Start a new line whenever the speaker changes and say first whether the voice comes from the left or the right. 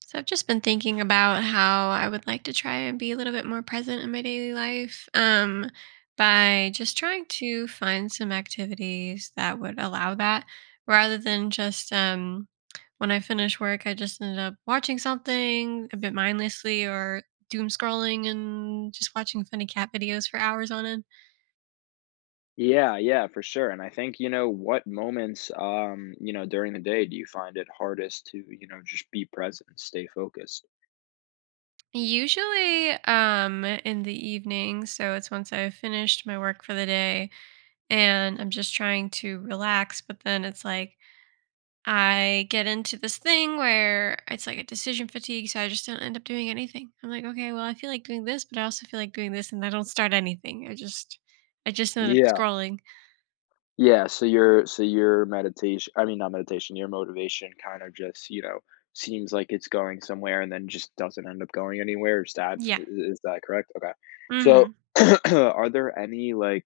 right: So I've just been thinking about how I would like to try and be a little bit more present in my daily life, by just trying to find some activities that would allow that rather than just when I finish work, I just end up watching something a bit mindlessly or doom scrolling and just watching funny cat videos for hours on end.
left: Yeah, yeah, for sure. And I think, you know, what moments, you know, during the day do you find it hardest to, you know, just be present, stay focused?
right: Usually in the evening, so it's once I've finished my work for the day, and I'm just trying to relax. But then it's like I get into this thing where it's like a decision fatigue. So I just don't end up doing anything. I'm like, okay, well, I feel like doing this, but I also feel like doing this, and I don't start anything. I just end up
left: Yeah,
right: scrolling.
left: so your meditation I mean, not meditation, your motivation kind of just, you know, seems like it's going somewhere and then just doesn't end up going anywhere. Is that
right: Yeah.
left: I is that correct? Okay. So,
right: Hmm.
left: are there any, like,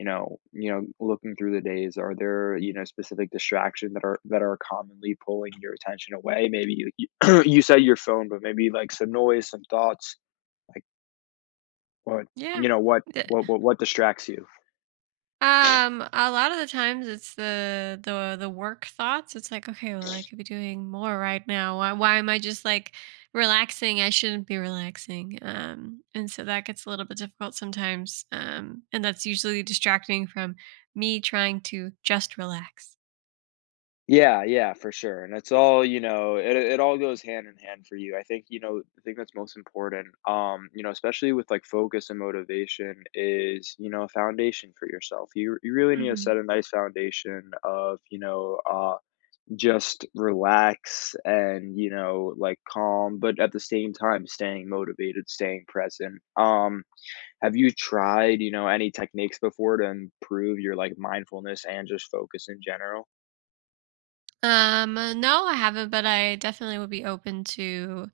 left: you know, looking through the days, are there, you know, specific distractions that are commonly pulling your attention away? Maybe you you said your phone, but maybe, like, some noise, some thoughts, like, what
right: Yeah.
left: you know, what distracts you?
right: A lot of the times it's the work thoughts. It's like, okay, well, I could be doing more right now. Why am I just like relaxing? I shouldn't be relaxing. And so that gets a little bit difficult sometimes. And that's usually distracting from me trying to just relax.
left: Yeah, yeah, for sure, and it's all, you know, it all goes hand in hand for you. I think, you know, the thing that's most important, you know, especially with, like, focus and motivation is, you know, a foundation for yourself. You really need to
right: Hmm.
left: set a nice foundation of, you know, just relax and, you know, like, calm, but at the same time, staying motivated, staying present. Have you tried, you know, any techniques before to improve your, like, mindfulness and just focus in general?
right: No, I haven't, but I definitely would be open to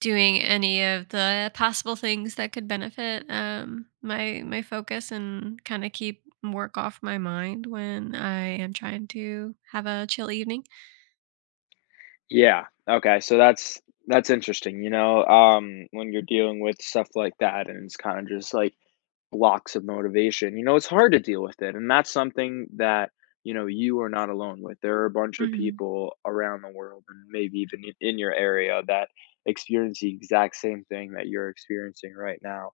right: doing any of the possible things that could benefit my focus and kind of keep work off my mind when I am trying to have a chill evening.
left: Yeah. Okay. So that's interesting. You know, when you're dealing with stuff like that, and it's kind of just like blocks of motivation. You know, it's hard to deal with it, and that's something that you know you are not alone with. There are a bunch of
right: Mhm.
left: people around the world, and maybe even in your area, that experience the exact same thing that you're experiencing right now.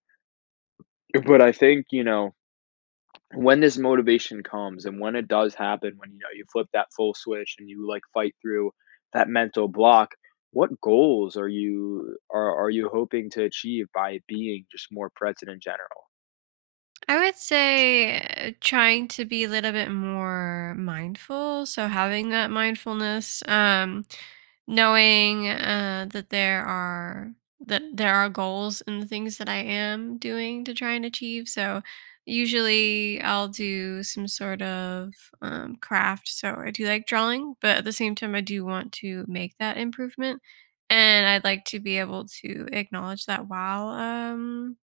left: But I think you know when this motivation comes and when it does happen, when you know you flip that full switch and you like fight through that mental block, what goals are you hoping to achieve by being just more present in general?
right: I would say trying to be a little bit more mindful. So having that mindfulness, knowing that there are goals in the things that I am doing to try and achieve. So usually I'll do some sort of craft. So I do like drawing, but at the same time I do want to make that improvement, and I'd like to be able to acknowledge that while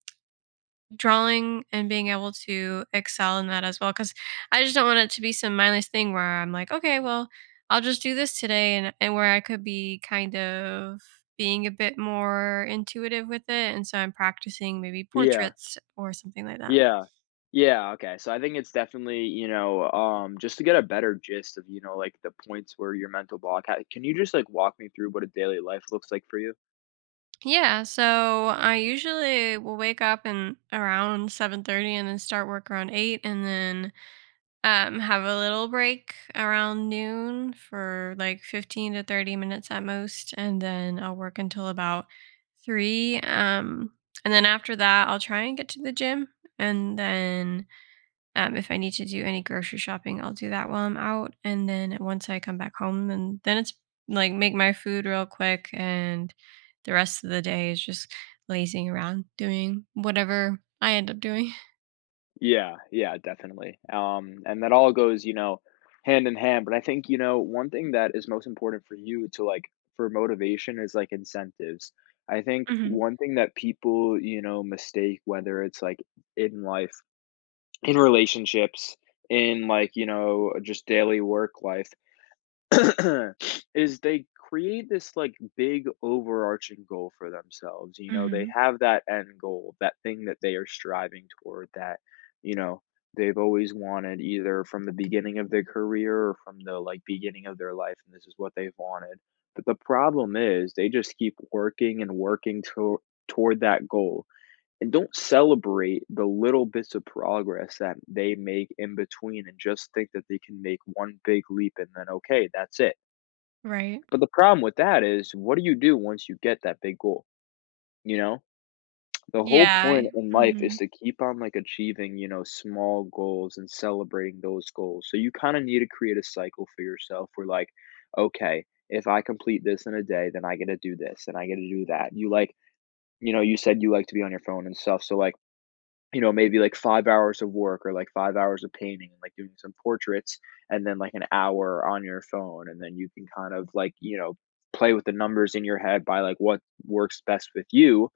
right: drawing and being able to excel in that as well, because I just don't want it to be some mindless thing where I'm like, okay, well, I'll just do this today, and where I could be kind of being a bit more intuitive with it, and so I'm practicing maybe
left: Yeah,
right: portraits or something like that.
left: yeah, yeah. Okay, so I think it's definitely you know just to get a better gist of you know like the points where your mental block. Can you just like walk me through what a daily life looks like for you?
right: Yeah, so I usually will wake up and around 7:30 and then start work around 8, and then have a little break around noon for like 15 to 30 minutes at most, and then I'll work until about three. And then after that, I'll try and get to the gym. And then if I need to do any grocery shopping, I'll do that while I'm out. And then once I come back home, and then it's like make my food real quick, and the rest of the day is just lazing around doing whatever I end up doing.
left: Yeah, yeah, definitely. And that all goes, you know, hand in hand. But I think, you know, one thing that is most important for you to like for motivation is like incentives. I think
right: Hmm.
left: one thing that people, you know, mistake, whether it's like in life, in relationships, in like, you know, just daily work life, is they create this like big overarching goal for themselves. You know, they
right: Hmm.
left: have that end goal, that thing that they are striving toward that, you know, they've always wanted either from the beginning of their career or from the like beginning of their life, and this is what they've wanted. But the problem is they just keep working and working toward that goal and don't celebrate the little bits of progress that they make in between, and just think that they can make one big leap and then okay, that's it.
right: Right.
left: But the problem with that is what do you do once you get that big goal? You know, the whole
right: Yeah.
left: point in life is
right: Mhm.
left: to keep on like achieving, you know, small goals and celebrating those goals. So you kind of need to create a cycle for yourself where like okay, if I complete this in a day, then I get to do this and I get to do that. You like, you know, you said you like to be on your phone and stuff, so like, you know, maybe like 5 hours of work or like 5 hours of painting and like doing some portraits, and then like an hour on your phone. And then you can kind of like, you know, play with the numbers in your head by like what works best with you.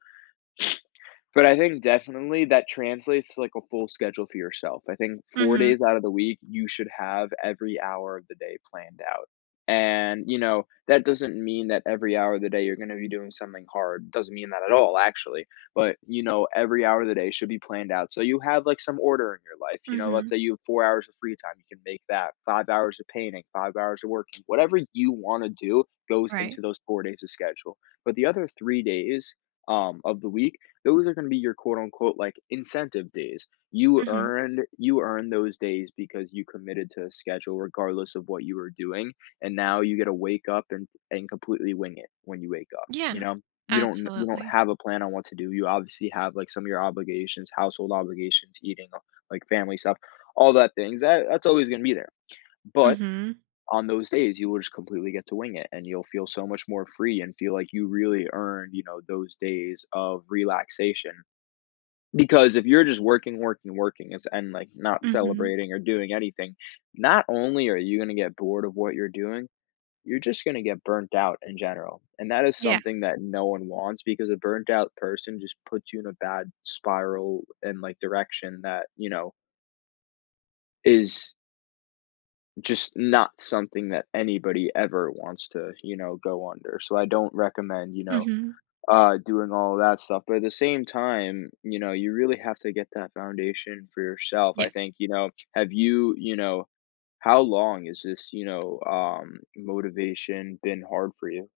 left: But I think definitely that translates to, like, a full schedule for yourself. I think 4
right: Mhm.
left: days out of the week, you should have every hour of the day planned out. And, you know, that doesn't mean that every hour of the day you're gonna be doing something hard, doesn't mean that at all, actually. But, you know, every hour of the day should be planned out, so you have, like, some order in your life, you know? Let's
right: Mhm.
left: say you have 4 hours of free time, you can make that 5 hours of painting, 5 hours of working. Whatever you wanna do goes into
right: Right.
left: those 4 days of schedule. But the other 3 days, of the week, those are going to be your quote unquote like incentive days. You
right: Mhm.
left: earned you earned those days because you committed to a schedule regardless of what you were doing, and now you get to wake up and completely wing it when you wake up. You
right: Yeah.
left: know, you don't
right: Absolutely.
left: have a plan on what to do. You obviously have like some of your obligations, household obligations, eating, like family stuff, all that things. That's always going to be there. But
right: Mhm.
left: on those days you will just completely get to wing it, and you'll feel so much more free and feel like you really earned, you know, those days of relaxation, because if you're just working, working, working, it's and, like, not
right: Mhm.
left: celebrating or doing anything, not only are you gonna get bored of what you're doing, you're just gonna get burnt out in general, and that is
right: Yeah.
left: something that no one wants because a burnt out person just puts you in a bad spiral and, like, direction that, you know, is just not something that anybody ever wants to, you know, go under. So I don't recommend, you know,
right: Mhm.
left: doing all of that stuff. But at the same time, you know, you really have to get that foundation for yourself.
right: Yeah.
left: I think, you know, have you, you know, how long is this, you know, motivation been hard for you?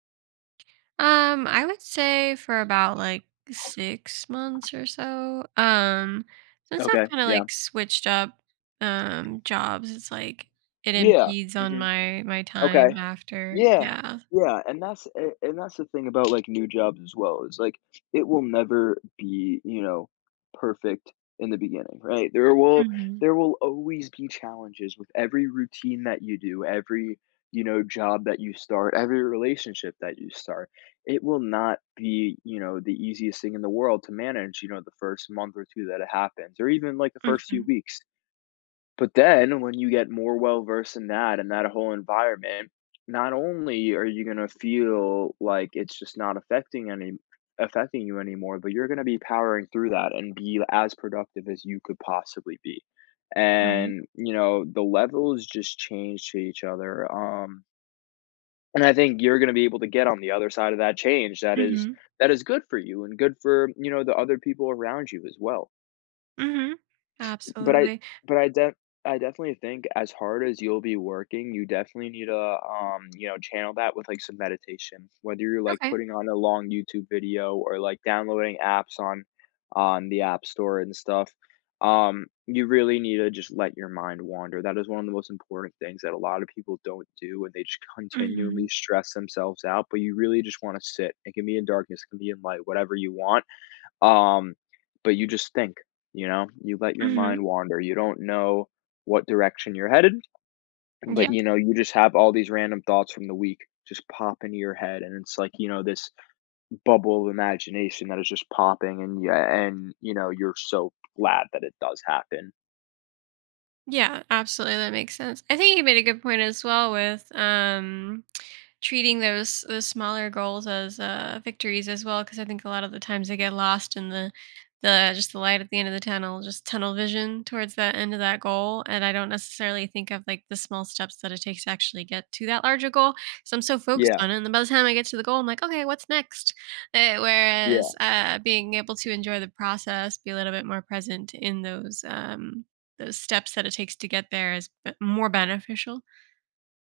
right: I would say for about like 6 months or so, since I've
left: Okay.
right: kinda
left: Yeah.
right: like switched up, jobs, it's like it
left: Yeah.
right: impedes on
left: Hmm.
right: my time
left: Okay.
right: after.
left: Yeah.
right: Yeah.
left: Yeah, and that's a and that's the thing about, like, new jobs as well, is, like, it will never be, you know, perfect in the beginning, right?
right: Mhm.
left: There will always be challenges with every routine that you do, every, you know, job that you start, every relationship that you start. It will not be, you know, the easiest thing in the world to manage, you know, the 1st month or 2 that it happens, or even, like, the 1st few
right: Mhm.
left: weeks. But then when you get more well versed in that and that whole environment, not only are you gonna feel like it's just not affecting any affecting you anymore, but you're gonna be powering through that and be as productive as you could possibly be.
right: Right.
left: And, you know, the levels just change to each other. And I think you're gonna be able to get on the other side of that change
right: Mhm.
left: that is good for you and good for, you know, the other people around you as well.
right: Mhm.
left: But I
right: Absolutely.
left: but I def I definitely think as hard as you'll be working, you definitely need to, you know, channel that with, like, some meditation, whether you're, like,
right: Okay.
left: putting on a long YouTube video or, like, downloading apps on the App Store and stuff. You really need to just let your mind wander. That is one of the most important things that a lot of people don't do, and they just continually
right: Mhm.
left: stress themselves out, but you really just wanna sit. It can be in darkness, it can be in light, whatever you want. Um, but you just think, you know? You let your
right: Mhm.
left: mind wander, you don't know what direction you're headed, but,
right: Yeah.
left: you know, you just have all these random thoughts from the week just pop into your head, and it's like, you know, this bubble of imagination that is just popping, and yeah, and you know, you're so glad that it does happen.
right: Yeah, absolutely. That makes sense. I think you made a good point as well with treating those smaller goals as victories as well, because I think a lot of the times they get lost in the just the light at the end of the tunnel, just tunnel vision towards that end of that goal. And I don't necessarily think of like the small steps that it takes to actually get to that larger goal. So I'm so focused
left: Yeah.
right: on it, and then by the time I get to the goal, I'm like, okay, what's next? Uh,
left: Yeah.
right: whereas uh, being able to enjoy the process, be a little bit more present in those steps that it takes to get there is more beneficial.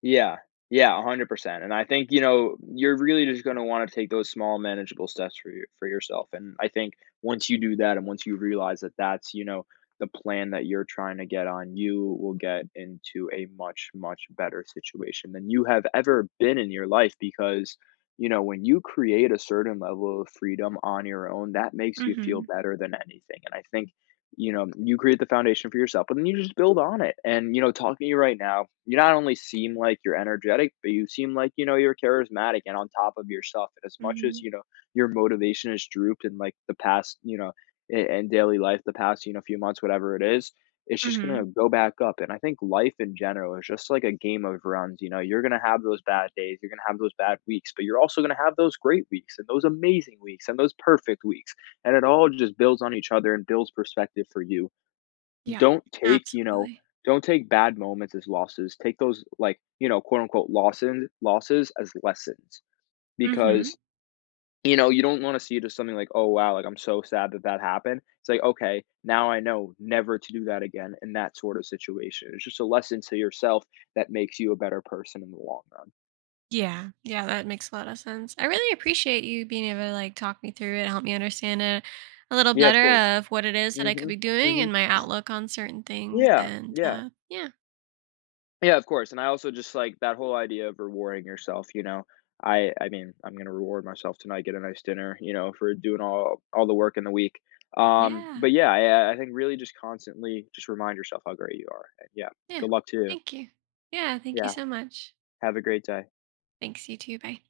left: Yeah. Yeah, 100%, and I think, you know, you're really just gonna wanna take those small manageable steps for your for yourself, and I think once you do that and once you realize that that's, you know, the plan that you're trying to get on, you will get into a much, much better situation than you have ever been in your life, because, you know, when you create a certain level of freedom on your own, that makes you feel
right: Mm-hmm.
left: better than anything. And I think you know, you create the foundation for yourself, but then you just build on it. And, you know, talking to you right now, you not only seem like you're energetic, but you seem like, you know, you're charismatic and on top of yourself. And as much as,
right: Mm-hmm.
left: you know, your motivation has drooped in like the past, you know, and daily life, the past, you know, few months, whatever it is, it's just going
right: Mm-hmm.
left: to go back up. And I think life in general is just like a game of runs. You know, you're going to have those bad days, you're going to have those bad weeks, but you're also going to have those great weeks and those amazing weeks and those perfect weeks, and it all just builds on each other and builds perspective for you.
right: Yeah,
left: Don't take, you know,
right: absolutely.
left: don't take bad moments as losses. Take those, like, you know, quote unquote losses as lessons,
right: Mhm.
left: because you know, you don't want to see it as something like, oh wow, like I'm so sad that that happened. It's like, okay, now I know never to do that again in that sort of situation. It's just a lesson to yourself that makes you a better person in the long run.
right: Yeah, yeah, that makes a lot of sense. I really appreciate you being able to, like, talk me through it, help me understand it a little
left: Yeah, of course.
right: better of what it is that I could
left: Hmm.
right: be doing
left: Hmm.
right: and my outlook on certain things,
left: Yeah.
right: and,
left: Yeah.
right: yeah.
left: Yeah, of course, and I also just like that whole idea of rewarding yourself, you know? I mean, I'm gonna reward myself tonight, get a nice dinner, you know, for doing all the work in the week.
right: Yeah,
left: But yeah, I think really just constantly just remind yourself how great you are, and yeah,
right: yeah.
left: good luck to you.
right: Thank you. Yeah, thank you
left: Yeah,
right: so much.
left: have a great day.
right: Thanks, you too, bye.